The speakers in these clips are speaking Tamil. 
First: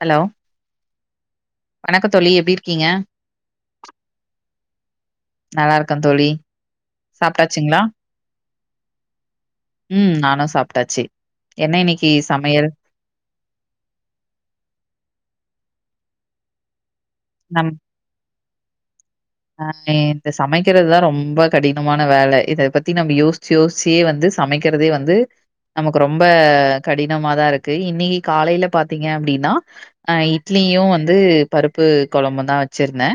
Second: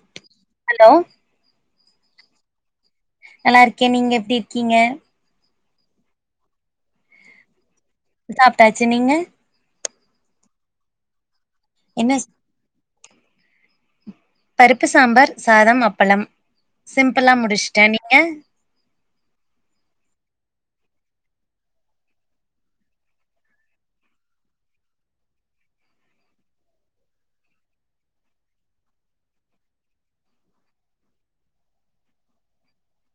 ஹலோ ஹலோ வணக்க தோழி எப்டி இருக்கீங்க நல்லா இருக்கேன் நீங்க எப்டி இருக்கீங்க நல்லா இருக்க தோழி சாப்ட்டாச்சுங்ளா சாப்ட்டாச்சு நீங்க ம் நானு சாப்ட்டாச்சு என்ன இன்னைக்கி சமையல் பருப்பு சாம்பார் சாதம் அப்பளம் சிம்புளா முடிச்ட்டே நீங்க அண்ணே இந்த சமைக்கிறதுதா ரொம்ப கடினமான வேல இத பத்தி நம்ம யோசிச்சு யோசிச்சுயே வந்து சமைக்கிறதே வந்து நமக்கு ரொம்ப கடினமாதா இருக்கு இன்னைக்கி காலையில பாத்தீங்க அப்டின்னா அ இட்லி இங்கயுவந்து பருப்பு கொழம்பு தா வச்சுருந்தே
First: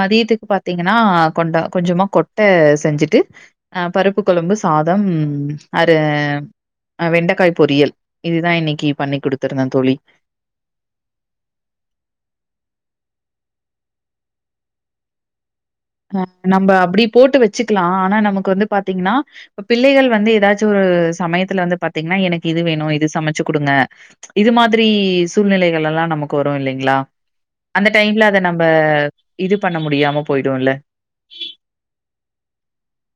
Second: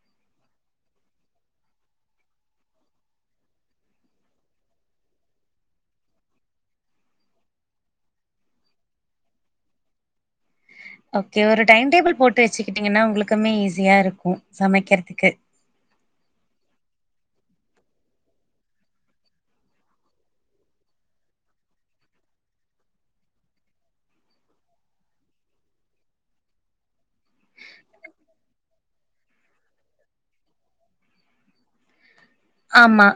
மதியத்துக்கு இப்போ பாத்தீங்கன்னா கொண்டா கொஞ்சமாக கொட்டை செஞ்சுட்டு பருப்பு கொழம்பு சாதம் அரு அ வெண்டைக்காய் பொரியல் இதுதா இன்னைக்கி பண்ணி் குடுத்திருந்தே தோழி ஓகே ஒரு டைம் டேபிள் போட்டு வச்சுக்கிட்டீங்கன்னா உங்களுக்குமே ஈஸியா இருக்கும் சமைக்கிறதுக்கு நம்ம அப்டி போட்டு வச்சுக்கலா ஆனா நமக்கு வந்து பாத்தீங்கன்னா பிள்ளைகள் வந்து எதாச்சு ஒரு சமயத்துல வந்து பாத்தீங்கன்னா எனக்கு இது வேணு இது சமைச்சு குடுங்க இது மாதிரி சூழ்நிலைகளெல்லா நம்ம நமக்கு வரும் இல்லைங்களா அந்த டைம்ல அத நம்ம இது பண்ண முடியாம போயிடும் இல்ல [inaudible] ஆமா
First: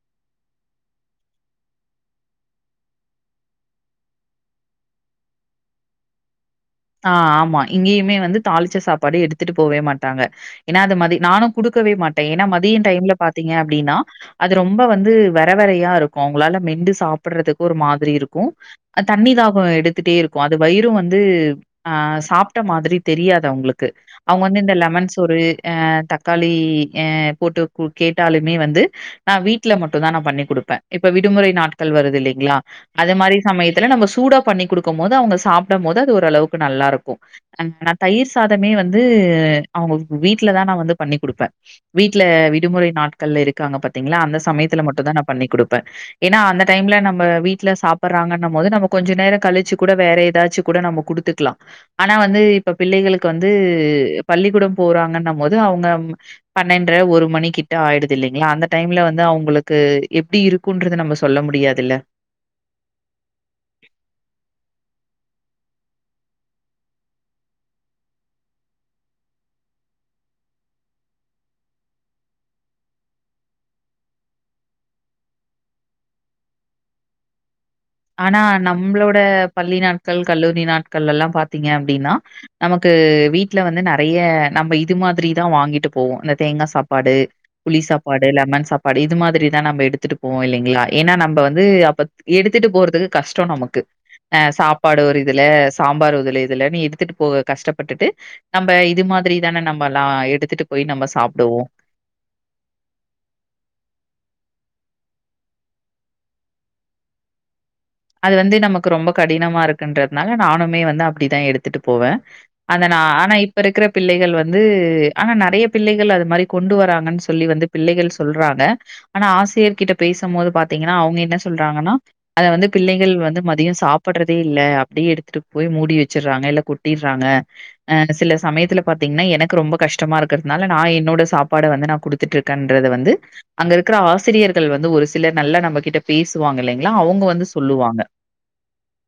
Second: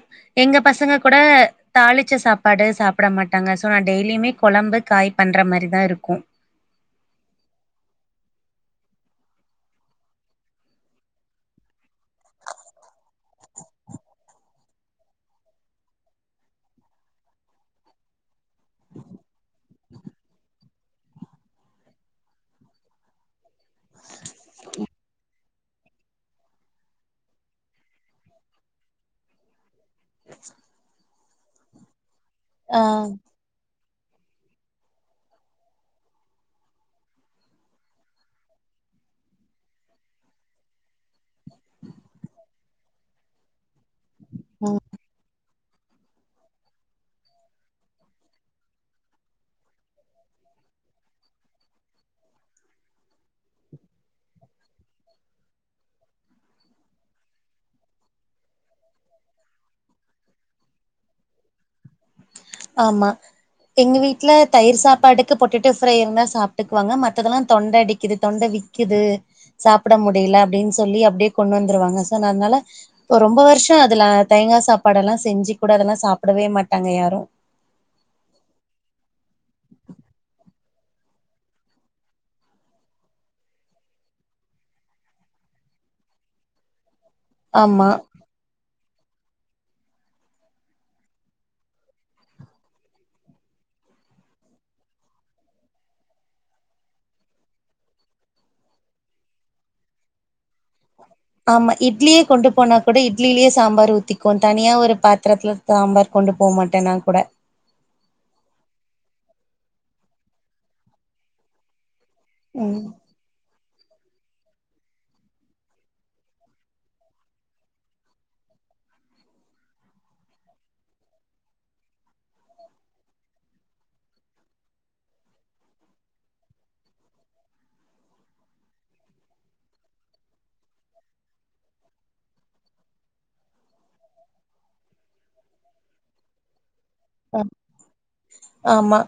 எங்க பசங்க கூட தாளிச்ச சாப்பாடு சாப்பிட மாட்டாங்க சோ நா டெய்லியுமே கொழம்பு காய் பண்ற மாரி தா இருக்கும் ஆ ஆமா இங்கேயுமே வந்து தாளிச்ச சாப்பாடு எடுத்துட்டு போவே மாட்டாங்க ஏன்னா அது மாதிரி நானு குடுக்க குடுக்கவே மாட்டே ஏன்னா மதியம் டைம்ல பார்த்தீங்கனா அப்படின்னா அது ரொம்ப வந்து வர வரையா இருக்கு அவங்களால மென் ண்டு சாப்பிடுறதுக்கு ஒரு மாதிரி இருக்கு தண்ணி தாக எடுத்துட்டே இருக்கு அது வயிரு வந்து ஆ சாப்ட்ட மாதிரி தெரியாது அவங்களுக்கு அவங்க வந்து இந்த லெமன் சோறு ஆ தக்காளி போட்டு கேட்டாலுமே வந்து நா வீட்டல மட்டும்தா நா பண்ணி் கொடுப்பே இப்ப விடுமுறை நாட்டு நாட்கள் வருது இல்லைங்களா ஆ அது மாதிரி சமயத்துல நம்ம சூடா பண்ணி குடுக்கு போது அவங்க சாப்பிடு போது அது ஒரளவுக்கு நல்லா இருக்கு நா தயிர் சாதமே வந்து அவங்க வீட்டுல தா வந்து பண்ணி் கொடுப்பே வீட்டுல விடுமுறை நாட்கள் இருக்காங்க பாத்தீங்களா அந்த ம், சமயத்துல மட்டும்த நா பண்ணி் கொடுக்க ஏன்னா அந்த டைம்ல நம்ம வீட்டுல சாப்படுறாங்கன்னு போது நம்ம கொஞ்ச நேர கழிச்சு கூட வேற ஏதாச்சு கூட நம்ம குடுத்து லா ஆனா வந்து இப்ப பிள்ளைகளுக்கு வந்து பள்ளிக்கூடம் போறாங்கன்ன போது அவங்க பன்னரெண்டுற ஒரு மணி கிட்ட ஆயிடுது இல்லைங்களா அந்த டைம்ல வந்து அவங்களுக்கு எப்படி இருக்கும்றது நம்ம சொல்ல முடியாதுல்ல ஆமா எங்க வீட்ல தயிர் சாப்பாடு க்கு பொட்டேட்டோ ஃப்ரை இருந்தா சாப்ட்டுக்வாங்க மத்ததெல்லா தொண்ட அடிக்குது தொண்ட விக்குது சாப்ட முடில அப்டின் சொல்லி அப்டியே கொண்டு வந்துருவாங்க சோ நா அதனால இப்ப ரொம்ப வருஷ அதுல தேங்கா சாப்பாடெலா செஞ்சு கூட அதெல்லா சாப்டவே மாட்டாங்க யாரும் ஆனா நம்ளோட பள்ளி நாட்கள் கல்லூரி நாட்கள்லலா பாத்தீங்க அப்டினா நமக்கு க்கு வீட்ல வந்து நிறைய நம்ம இது மாதிரிதா வாங்கிட்டு போவோம் இந்த தேங்கா சாப்பா சாப்பாடு புளி ஆமா சாப்பாடு லெமன் சாப்பா இது மாதிரிதா நம்ம எடுத்துட்டு போவோ இல்லைங்ளா ஏனா நம்ம வந்து அப்ப எடுத் கத்துட்டு போறதுக்கு கஷ்ட நமக்கு அஹ் சாப்பாடு ஒரு இதுல சாம்பார் ஒரு இல இதுல நீ எடுத்துட்டு போக கஷ்டப்பட்டுட்டு நம்ம இது மா மாரிதான நம்மலா எடுத்துட்டு போய் நம்ம சாப்டுவோ. ஆமா இட்லியே கொண்டு போனா கூட இட்லிலியே சாம்பார் ஊத்திக்கு தனியா ஒரு பாத்திரத்ல சாம்பார் கொண்டு போ மாட்ட நாகூட அது வந்து நமக்கு ரொம்ப கடினமா இருக்குன்றதனால நானுமே வந்து அப்டிதா எடுத்துட்டு போவ அத ம் நா ஆனா இப்ப இருக்ற பிள்ளைகள் வந்து ஆனா நிறைய பிள்ளைகள் அது மாரி கொண்டு வராங்கன் சொல்லி வந்து பிள்ளைகள் சொல்றாங்க ஆனா ஆசிரியர் கிட்ட பேசு போது பாத்தீங்னா அவங்க என்ன சொல்றாங்கன்னா அத வந்து பிள்ளைகள் வந்து மதியம் சாப்பறதே இல்ல அப்டியே எடுத்துட்டு போய் மூடி வச்சறாங்க இல்ல கொட்டிறாங்க ஆ சில சமயத்துல பாத்தீங்னா எனக்கு ரொம்ப கஷ்டமா இருக்றதுனால நா என்னோட சாப்பாட வந்து நா குடுத்துட்ருக்கன்ற ன்றது வந்து அங்க இருக்ற ஆசிரியர்கள் வந்து ஒரு சிலர் நல்லா நம்ம கிட்ட பேசுவாங்க இல்லைங்ளா அவங்க அ வந்து சொல்லுவாங்க. ஆமா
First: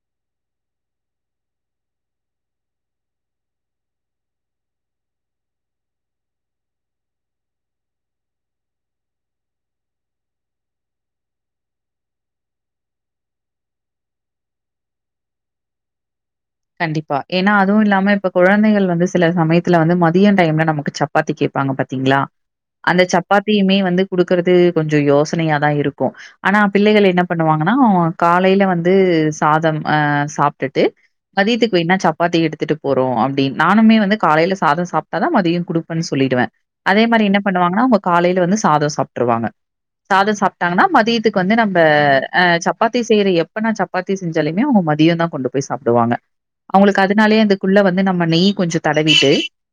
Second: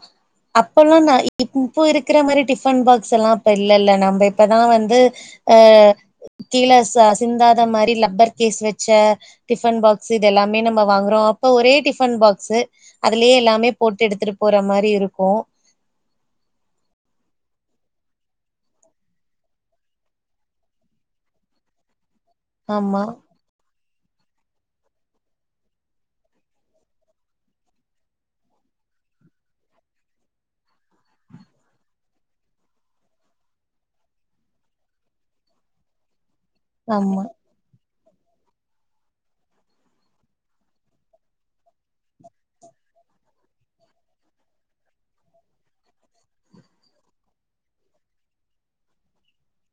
அப்பல்லா நா இங் இப்போ இருக்ற மாரி டிபன் பாக்ஸ்லா அப்ப இல்லல்ல நம்ம இப்பதா வந்து கீழ ச சிந்தாத மாரி லப்பர் கேஸ் வச்ச டிஃபன் பாக்ஸ் இது எல்லாமே நம்ம வாங்குறோ அப்ப ஒரே டிஃபன் பாக்ஸ்சு அதுலயே எல்லாமே போட்டு எடுத்துட்டு போற மாரி இருக்கு கண்டிப்பா ஏனா அதுவு இல்லாம இப்ப குழந்தைகள் வந்து சில சமயத்துல வந்து மதிய டைம்ல நமக்கு சப்பாத்தி கேப் கேப்பாங்க பாத்தீங்ளா அந்த ஆமா சப்பாத்தியுமே வந்து குடுக்கறது கொஞ்ச யோசனையாதா இருக்கு ஆனா பிள்ளைகள் என்ன பண்ணுவாங்கனா காலைல வந்து சாதம் அ சாப்ட்டுட்டு மதியத்துக்கு வேன்னா சப்பாத்தி எடுத்துட்டு போறோ அப்டின் நானுமே வந்து காலைல சாதம் சாப்ட்டாதா மதியம் குடுப்பன் சொல்லிடுவ அதே ஆமா மாரி என்ன பண்ணுவாங்கனா அவங்க காலைல வந்து சாதம் சாப்ட்ருவாங்க சாதம் சாப்ட்டாங்கனா மதியத்துக்கு வந்து நம்ம அ சப்பாத்தி செய்யற எப்பனா சப்பாத்தி செஞ்சாலுமே மதியந்தா கொண்டு போய் சாப்டுவாங்க அவங்ளுக்கு அதனாலியே அந்தக்குள்ள வந்து நம்ம நெய் கொஞ்ச தடவிட்டு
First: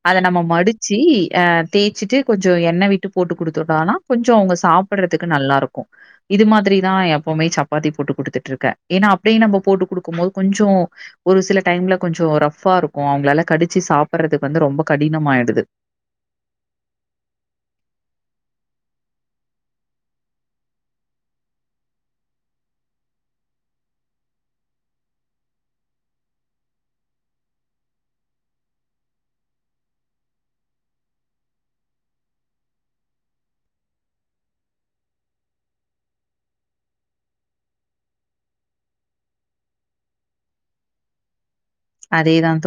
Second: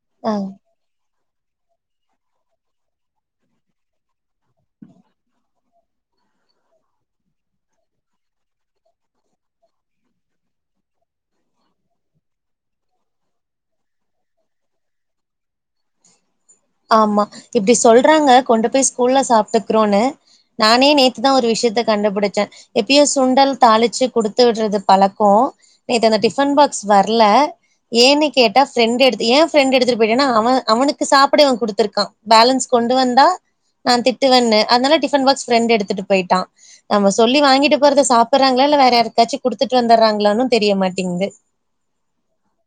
அத ஆ நம்ம மடிச்சி அ தேய்ச்சிட்டு கொஞ்ச எண்ண விட்டு போட்டு குடுத்துட்டானா கொஞ்ச அவங்க சாப்ட்றதுக்கு நல்லாருக்கு இது மாதிரிதா எப்புமே சப்பாத்தி போட்டு குடுத்துட்ருக்க ஏனா அப்டியே நம்ம போட்டு குடுக்கும் போது கொஞ்சோ ம் ஒரு சில டைம்ல கொஞ்ச ரஃப்பாருக்கு அவங்ளால கடிச்சு சாப்டறதுக்கு வந்து ரொம்ப கடினமாயிடுது [inaudible] ஆமா இப்டி சொல்றாங்க கொண்டு போய் ஸ்கூல்ல சாப்ட்டுக்றோன்னு நானே நேத்துதா ஒரு விஷ்யம் த்த கண்டுபுடிச்ச எப்பியு சுண்டல் தாளிச்சு குடுத்துவிட்றது பழக்கோ நேத்து அந்த டிஃபன் பா க்ஸ் வர்ல ஏன்னு கேட்டா பிரெண்ட் எடுத் ஏ பிரெண்ட் எடுத்துட்டு போய்ட்டானா அவ அவனுக்கு சாப்ட இவ குடுத்ருக்கா பேலன்ஸ் கொண்டு வந்தா நா திட்டுவன்னு அதனால டிஃபன் பாக்ஸ் பிரெண்ட்டு எடுத்துட்டு போய்ட்டா நம்ம சொல்லி வாங்கிட்டு போறத சாப்றாங்ளா இல்ல வேற யாருக்காச்சு குடுத்துட்டு வந்தறாங்ளானு தெரியமாட்டேங்து அதேதான்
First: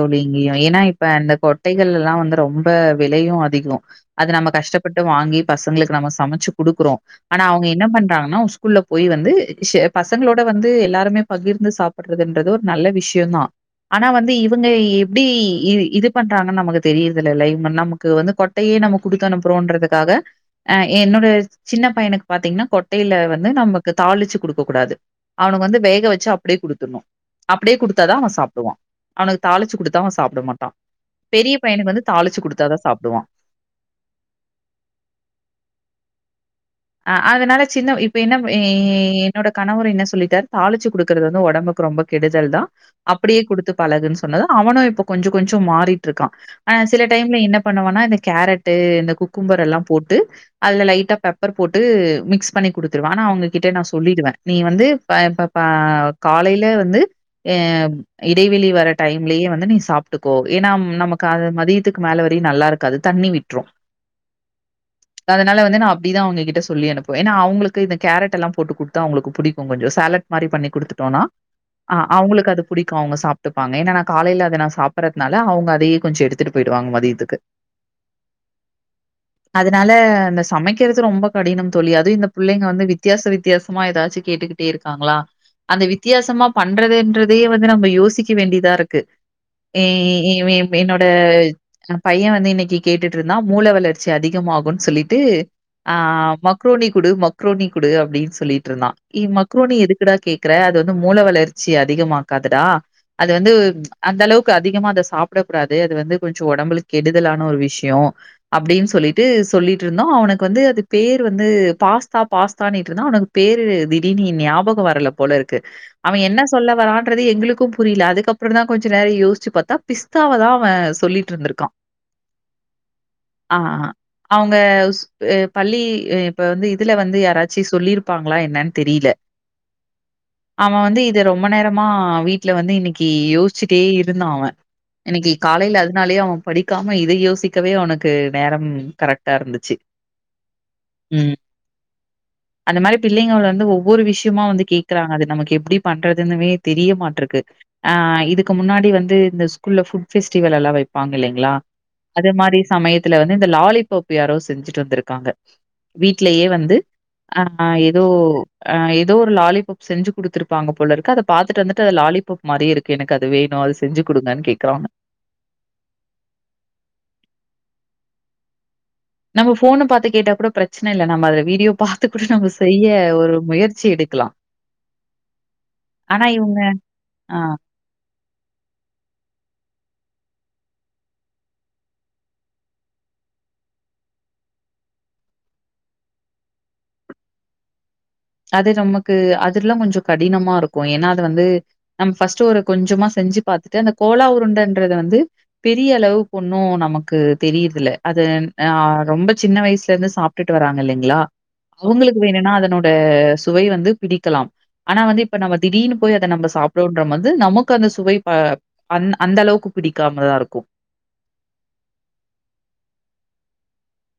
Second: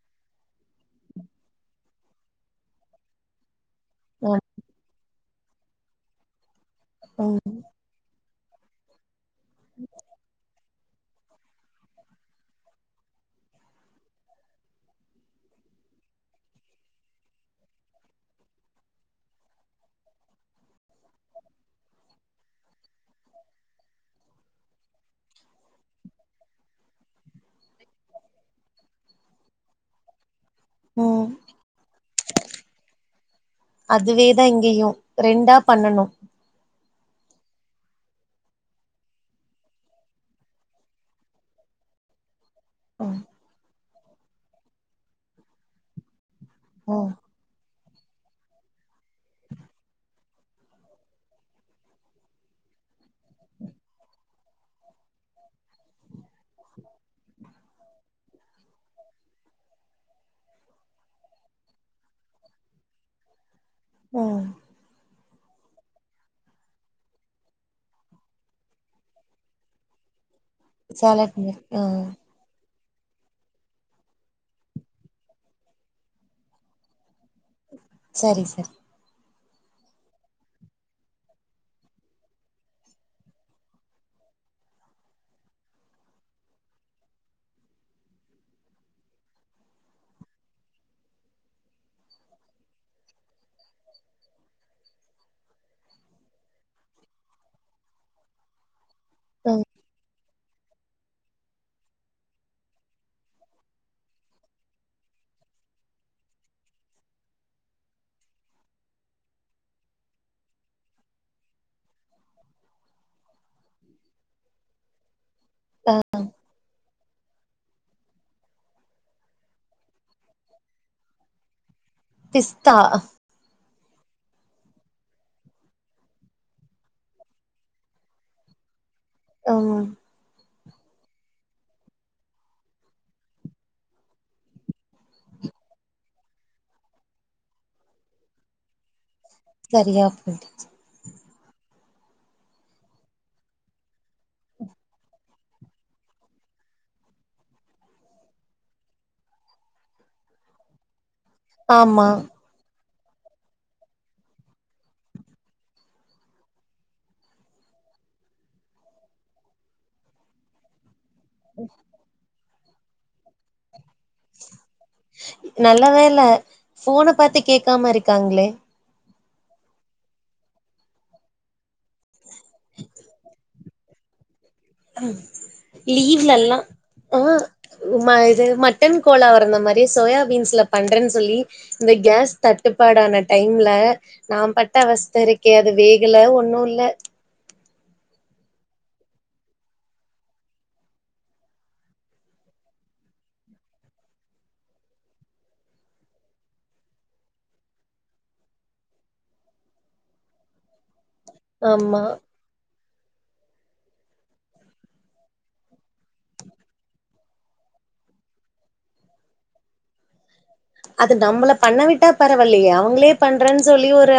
தலலாம் வந்து ரொம்ப விலையு அதிக அது ம் நம்ம கஷ்டப்பட்டு வாங்கி பசங்ளுக்கு நம்ம சமச்சு குடுக்குறோ ம் ஆனா அவங்க என்ன பண்றாங்கனா ஸ்கூல்ல போய் வந்து பசங்ளோட வந்து எல்லாருமே பகிர்ந்து சாப்றதுன்றது ஒரு நல்ல விஷ்யந்தா ஆனா வந்து இவங்க எப்டி இ இது பண்றாங்கன் நமக்கு தெரியரதுலல இவுங்க நமக்கு வந்து கொட்டையே நம்ம குடுத்துனுப்புறோன்றதுக்காக என்னோட சின்ன பையனுக்கு பாத்தீங்னா கொட்டைல வந்து நமக்கு தாளிச்சு குடுக்கக்கூடாது அவனுக்கு வந்து வேக வச்சு அப்டியே குடுத்துன்னு அப்டியே குடுத்தாதா அவ சாப்டுவா அவனுக்கு தாளிச்சு கொடுத்தா அவன் சாப்பிட மாட்டா ம் பெரிய பையனுக்கு வந்து தாளிச்சு கொடுத்தாாதான் சாப்டுவா அதுவே தான் இங்கயும் ரெண்டா பண்ணனு அ அதனால சின்ன இப்ப என்ன என்னோட கணவர் என்ன சொல்லிட்டாரு தாளிச்சு கொ குடுக்கறது வந்து உடம்பு ரொம்ப கெடுதல் தான் ம் அப்படியே குடுத்து பழகுன்னு சொன்னது அவனும் இப்ப கொஞ்சம் கொஞ்சம் மாறிட்டு இருக்கா ஆன சில ம் டைம்ல என்ன பண்ணுவனா இந்த கேரட்டு இந்த குக்கும்ம்பர் எல்லா போட்டு அதுல லைட்டா பெப் பெப்பர் போட்டு மிக்ஸ் பண்ணி கொடுத்துடுவே அவங்ககிட்ட நான் சொல்லிடுவே நீ வந்து காலையில வந்து இடைவெளி வர டைம்லயே வந்து நீ சாப்ட்டுக்கோ ஏன்னா நமக்கு மதியத்துக்கு மேல வரையும் நல்லா இருக்காது தண்ணி விட்டுறோ ஆ அதனால வந்து நா அப்படிதான் அவங்ககிட்ட சொல்லி அனுப்புவே ஏன்னா அவங்களுக்கு இந்த கேரட்ல்ல போட்டு கொடுத்தா அவங்களுக்கு பிடிக்கும் கொஞ்சம் சாலட் மாரி பண்ணி குடுத்துட்டோம்னா சேலட் மில்க் ஆ அவங்களுக்கு அது புடிக்கும் அவங்க சாப்ட்டுப்பாங்க ஏன்னான்னா காலையில் அதை நான் சாப்பிடறதுனால அவங்க அதையே கொஞ்சம் எடுத்துட்டு போயிடுவாங்க மதியத்துக்கு சரி சரி அதனால அந்த சமைக்க கருது ரொம்ப கடினம் தோழி அதுவும் இந்த பிள்ளைக வந்து வித்தியாச வித்தியாசமா ஏதாச்சு கேட்டுக்கிட்டே இருக்காங்களா அந்த வித்தியாசமா பண்றதே வந்து நம்ம யோசிக்க வேண்டியதா இருக்கு ஏ ஏ என்னோட பையன் வந்து இன்னைக்கு கேட்டுட்டு இருந்தா மூல வளர்ச்சி அதிகம் ஆகும் சொல்லிட்டு ஆ மக்ரோனி குடு மக்ரோனி குடு அப்படின்னு சொல்லிட்டு இருந்தா ஆ மக்ரோனி எதுக்குடா கே அத வந்து மூல வளர்ச்சி அதிகமாக்காதுடா அது வந்து அந்த அளவுக்கு அதிகமா அத சாப்பிட சாப்பிட கூடாது டா அது வந்து கொஞ்சம் உடம்புக்கு கெடுதலான ஒரு விஷயம் அப்படின்னு சொல்லிட்டு சொல்லிட்டு இருந்தோ அவனுக்கு வந்து அது பேர் வந்து பாஸ்தா பாஸ்தா அன்நீஇட் இருந்தா அவனுக்கு பேரு திடீ ஞாபகம் வரல போல இருக்கு அவன் என்ன சொல்ல வரான்றுது எங்களுக்கு புரியல அதுக்கப்புறம் தான் கொஞ்சம் நேரம் யோசிச்சு பார்த்தா பிஸ்தாவைதா அவ சொல்லிட்டு இருந்துரூக்கா பிஸ்தா ஆ அவங்க பள்ளி இப்ப வந்து இதுல வந்து யாராச்சு சொல்லியிருப்பாங்களா என்னன்னு தெரியல ஆ அவ வந்து இத ரொம்ப நேரமா வீட்டுல வந்து இன்னைக்கு யோசிச்சுட்டே இருந்தா அவ இன்னைக்கு காலையில அதனாலயே அவன் படிக்காம இதை யோசிக்கவே அவனுக்கு நேரம் கரெக்ட் டா இருந்துச்சு [inaudible] ம் [inaudible] அந்த மாரி பிள்ளைங்க வந்து ஒவ்வொரு விஷயமா வந்து கேக்குறாங்க அது நமக்கு எப்படி பண்றதுன்னுமே தெரிய மாட்ருக்கு ஆ இதுக்கு முன்னாடி வந்து இந்த ஸ்கூல்ல புட் பெஸ்டிவல் எல்லாம் வைப்பாங்க இல்லங்க ல ஆமா அத மாரி சமயத்துல வந்து இந்த லாலிபப் யாராது செஞ்சுட் டு வந்திருகாங்க வீட்லயே வந்து ஆ எதோ ஆ எதோ ஒரு லாலிபப் செஞ்சு குடுத்துருப்பாங்க போலருக்கு அதப் பாத்துட்டு வந்துட்டு அது லாலிபப் மாரி இருக்கு எனக்கு அது வேணு அது செஞ்சு குடுங்கன்னு கேக்குறாங்க நல்ல வேல போன பாத்து கேக்காம இருக்காங்களே நம்ம போன பாத்து கேட்டா கூட பிரச்சன இல்ல நம்ம அது வீடியோ பாத்து கூட நம்ம செய்ய ஒரு முயற்சி எடுக்கலா ம் ஆனா லீவ்ல எல்லா இவங்க ஆ இது மட்டன் கோலா வரந்த மாரி தே சோயாபீன்ஸ்ல பண்றன் சொல்லி இந்த கேஸ் தட்டுப்பாடான டைம்ல நா பட் அவஸ்தருக்கே அது வேகல ஒன்னு இல்ல அது நமக்கு அதுல்லா கொஞ்ச கடினமாருக்கு ஏன்னா அது வந்து நம்ம ஃபர்ஸ்ட் ஒரு கொஞ்சமா செஞ் ஞ்சி பாத்துட்டு அந்த கோலா உருண்டன்றத வந்து பெரிய அளவு ஒன்னு நமக்கு தெரியிரதில்ல அத ஆ ரொம்ப சின்ன வயசுல இருந்து சாப்டுட்டு வராங்க இல்லைங்களா ஆமா அவுங்களுக்கு வேணுனா அதனோ ந்த சுவை வந்து பிடிக்கலாம் ஆனா வந்து இப்ப நம்ம திடீனு போய் அத நம்ப சாப்டோன்ற வந்து நமக்கு அந் ந்த சுவை ப அந் அந்த அளவுக்கு பிடிக்காமதா இருக்கு அது நம்பள பண்ண விட்டா பரவால்லையே அவங்களே பண்றன் சொல்லி ஒரு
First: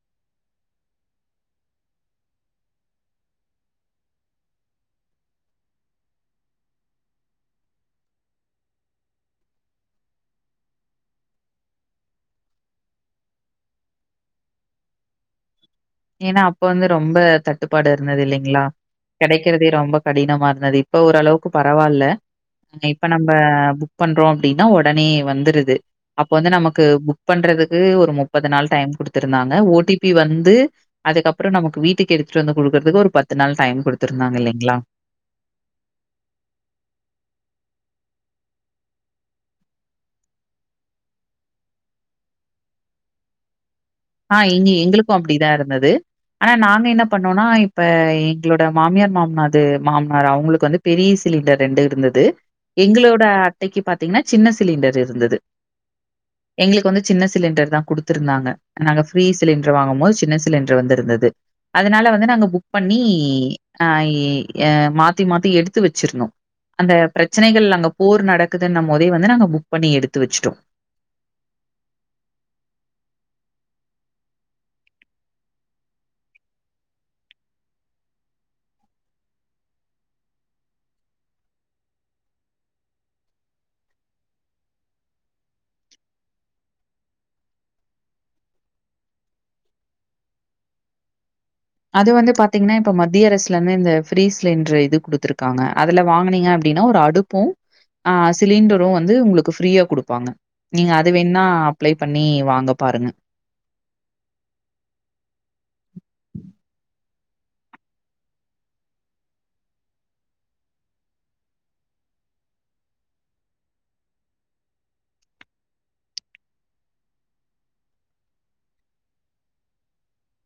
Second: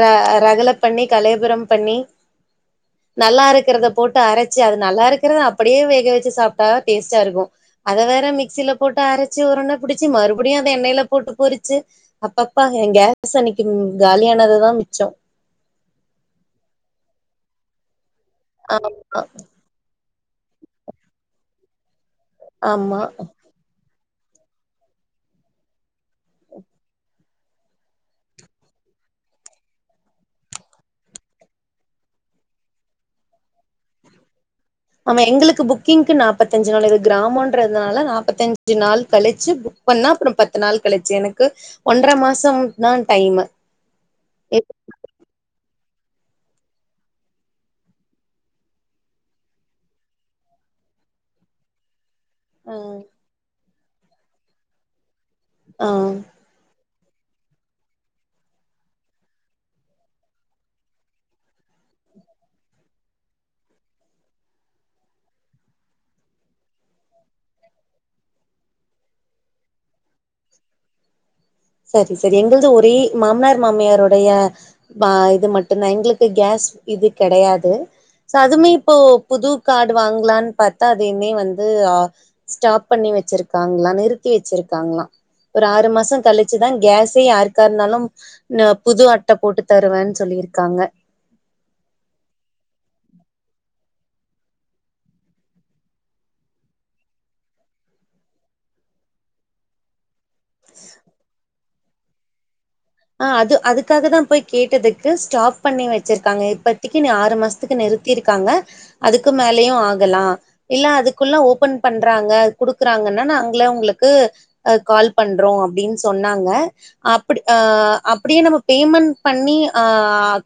ர ரக ல பண்ணி கலேபுரம் பண்ணி நல்லா இருக்கிறத போட்டு அரைச்சு அது நல்லா இருக்கிறத அப்படியே வேக வச்சு சாப்டா தா டேஸ்ட்டா இருக்கு அத வேற மிக்சில போட்டு அரைச்சு உருண்ட புடிச்சு மறு அப்புடியே அத எண்ணெய்ல போட்டு பொரிச்சு அப்பப்பா ஏ கேஸ் அன்னைக்கு காலியானது தா மிச்சோ ஏன்னா அப்ப வந்து ரொம்ப தட்டுப்பாடு இருந்தது இல்லைங்களா ஆமா கெடைக்கறதே ரொம்பக் கடினமா இருந்தது இப்ப ஓரளவுக்கு பரவால்ல ஆமா இப்ப நம்ப பண்றோ அப்டின்னா வொடனே வந்துருது அப்ப வந்து நமக்கு புக் பண்றதுக்கு ஒரு முப்பது நாள் டைம் குடுத்திருந்தாங்க ஓ டி பி வந்து அதுக்கப்பற நமக்கு வீட்டுக்கு எடுத்துட்டு வந்து குடுகறதுக்கு ஒரு பத்து நாள் டைம் குடுத்துருந்தாங்க இல்லங் ஆமா எங்களுக்கு புக்கிங்க்கு நாப்பத்தஞ்சு நாள் இது கிராமன்றதுனால நாப் பத்தஞ்சு நாள் கழிச்சு புக் பண்ண அப்புற பத்து நாள் கழிச்சு எனக்கு ஒன்ற மாசம் தான் டை ம்ம ஆ எங்க எங்களுக்கு அப்டிதா இருந்தது ஆனா நாங்க என்ன பண்ணோனா இப்ப எங்களோட மாமியார் மாமனாது மாமனார் அவங்களுக்கு வந்து பெரிய சி சிலிண்டர் ரெண்டு இருந்தது ஆ எங்களோட அட்டைக்கு பாத்தீங்னா சின்ன சிலிண்டர் இருந்தது ஆ எங்களுக்கு வந்து சின்ன சிலிண்டர் தா குடுத்திருந்தாங்க நாங்க ஃப்ரீ சிலிண்டர் வாங்கும் போது சின்ன சிலிண்டர் வந்திருந்தது அதனால வந்து நாங்க புக் பண்ணி அ எ மாத்தி மாத்தி எடுத்து வச்சிருணோ அந்த பிரச்சனைகள் நாங்க போர் நடக்குதுன்ன போதே வந்து நாங்க புக் பண்ணி எடுத்து வச்சுட்டோ [inaudible] சரி சரி எங்களது ஒரே மாமனார் மாமியருடைய ப இது மட்டுந்தா எங்களுக்கு கேஸ் இது கெடையாது ச அதுமே இப்போ புது கார்டு வாங்லான் பாத்தா அதையமே வந்து அ ஸ்டாப் பண்ணி வச்சிருக்காங்ளா நிறுத்தி வச்சிருக்காங்ளா ஒரு ஆறு மாச கழி ச்சுதா கேஸே யாருக்கா இருந்தாலு புது அட்ட போட்டு தருவன் சொல்லிருக்காங்க [inaudible] அது வந்து பாத்தீங்னா இப்ப மத்திய அரசுல இருந்து இந்த ஃப்ரீ சிலிண்டுரு இது குடுத்திருக்காங்க அதுல வாங்கனீங்க அப் ப்டினா ஒரு அடுப்பு ஆ சிலிண்டரு வந்து உங்களுக்கு ஃப்ரீயா குடுப்பாங்க நீங்க அது வேணா அப்ளை பண்ணி வாங்கப் ஆ அது அதுக்காக தா போய் கேட்டதுக்கு ஸ்டாப் பண்ணி வச் சிருக்காங்க இப்பத்திக்கு நீ ஆறு மாசத்துக்கு நிறுத்திருக்காங்க அதுக்கு மேலயு ஆகலா இல்ல அதுக்குள்ள ஓபன் பண்றாங்க குடுக்குறாங்கன்னா நாங்கள உங்களுக்கு கால் பண்றோ அப்டின் சொ சொன்னாங்க அப்புடி அ அப்டி நம்ம பேமெண்ட் பண்ணி அ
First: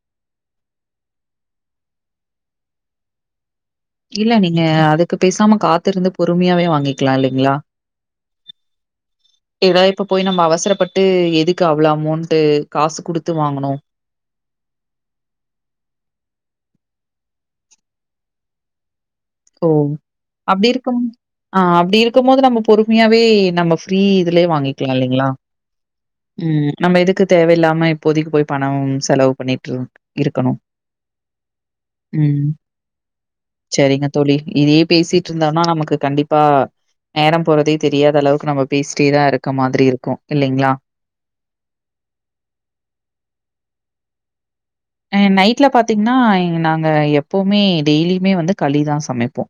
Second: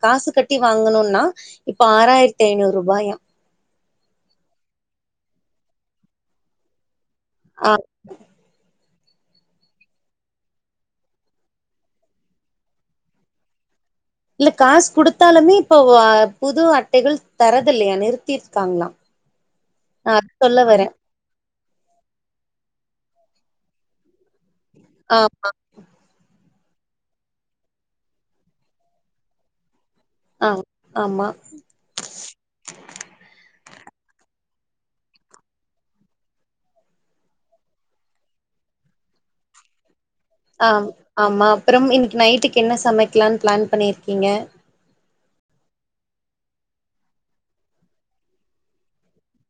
காசு கட்டி வாங்கணுன்னா இப்ப ஆறாயிரத்தி ஐநூறு ரூபாயா இல்ல நீங்க அதுக்கு பேசாம காத்திருந்து பொறுமையாவே வாங்கி க்கலா இல்லீங்ளா ஆ [inaudible] ஏனா இப்ப போய் நம்ம அவசரப்பட்டு எதுக்கு அவ்ள அமோண்ட்டு காசு குடுத்து வாங்கணு இல்ல காசு குடுத்தாலுமே இப்ப வ புது அட்டைகள் தரதில்லையா நிறுத்திருக்காங்களா ஓ ஆ சொல்ல அப்டி வரே இருக்கும் ஆ அப்டி இருக்கும் போது நம்ம பொறுமையாவே நம்ம ஃப்ரீ இதுலயே வாங்கிக்கலா ஆ இல்லீங்களா ம் நம்ம எதுக்கு தேவயில்லாம இப்போதிக்கி போய் பணம் செலவு பண்ணிட்டு இருக் ஆ இருக்கணு ஆமா ம் சரிங்க தோழி இதையே பேசிட்டு இருந்தோனா நமக்கு கண்டிப்பா நேரம் போறதே தெரியாத அளவுக்கு நம்ம பேசிட்டேதா இருக்க மாதிரி இருக்கு ஆ ஆமா அப்பறம் இன்னக்கி நைட்டுக்கு என்ன சமைக்கலான் பிளான் பண்ணிருக்கீங்க அ நைட்ல பாத்தீங்ன்னா நாங்க எப்போமே டெய்லிமே வந்து களிதா சமைப்போ.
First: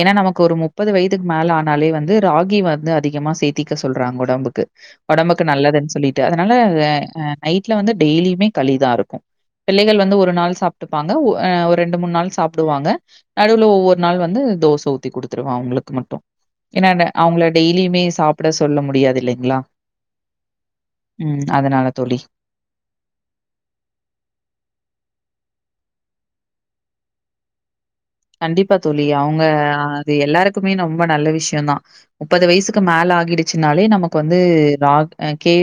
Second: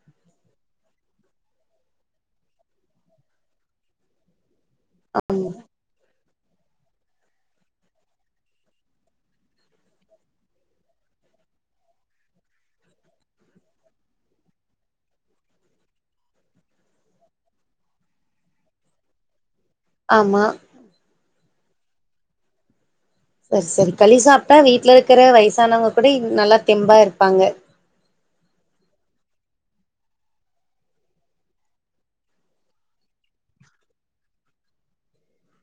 ஏனா நமக்கு ஒரு முப்பது வயதுக்கு மேல ஆனாலே வந்து ராகி வந்து அதிகமா சேத்திக்க சொல்றாங்க ஒடம்புக்கு ஒடம்புக்கு நல்லதுன் சொல்லீட்டு அதனால ஹ அ நைட்ல வந்து டெய்லியுமே களிதா இருக்கு. பிள்ளைகள் வந்து ஒரு நாள் சாப்ட்டுப்பாங்க ஒ அ ஒரு ரெண்டு மூண் நாள் சாப்டுவாங்க. நடுல ஒவ்வொர் நாள் வந்து தோச ஊத்தி குடுத்துருவ அவ்களுக்கு மட்டு ஏன்னா ந அவுங்கள டெய்லியுமே சாப்ட சொல்ல முடியாது இல்லைங்ளா ஆமா ம் அதுனால தோழி அ செரி களி சாப்ட்டா வீட்ல இருக்கற வயசானவங்க கூட நல்லா தெம்பா இருப்பாங்க. கண்டிப்பா தோழி. அவுங்க அது எல்லாருக்குமே ரொம்ப நல்ல விஷ்யந்தா முப்பது வய்சுக்கு மேல ஆகிடுச்சுனாலே நமக்கு வந்து ராக் அ கே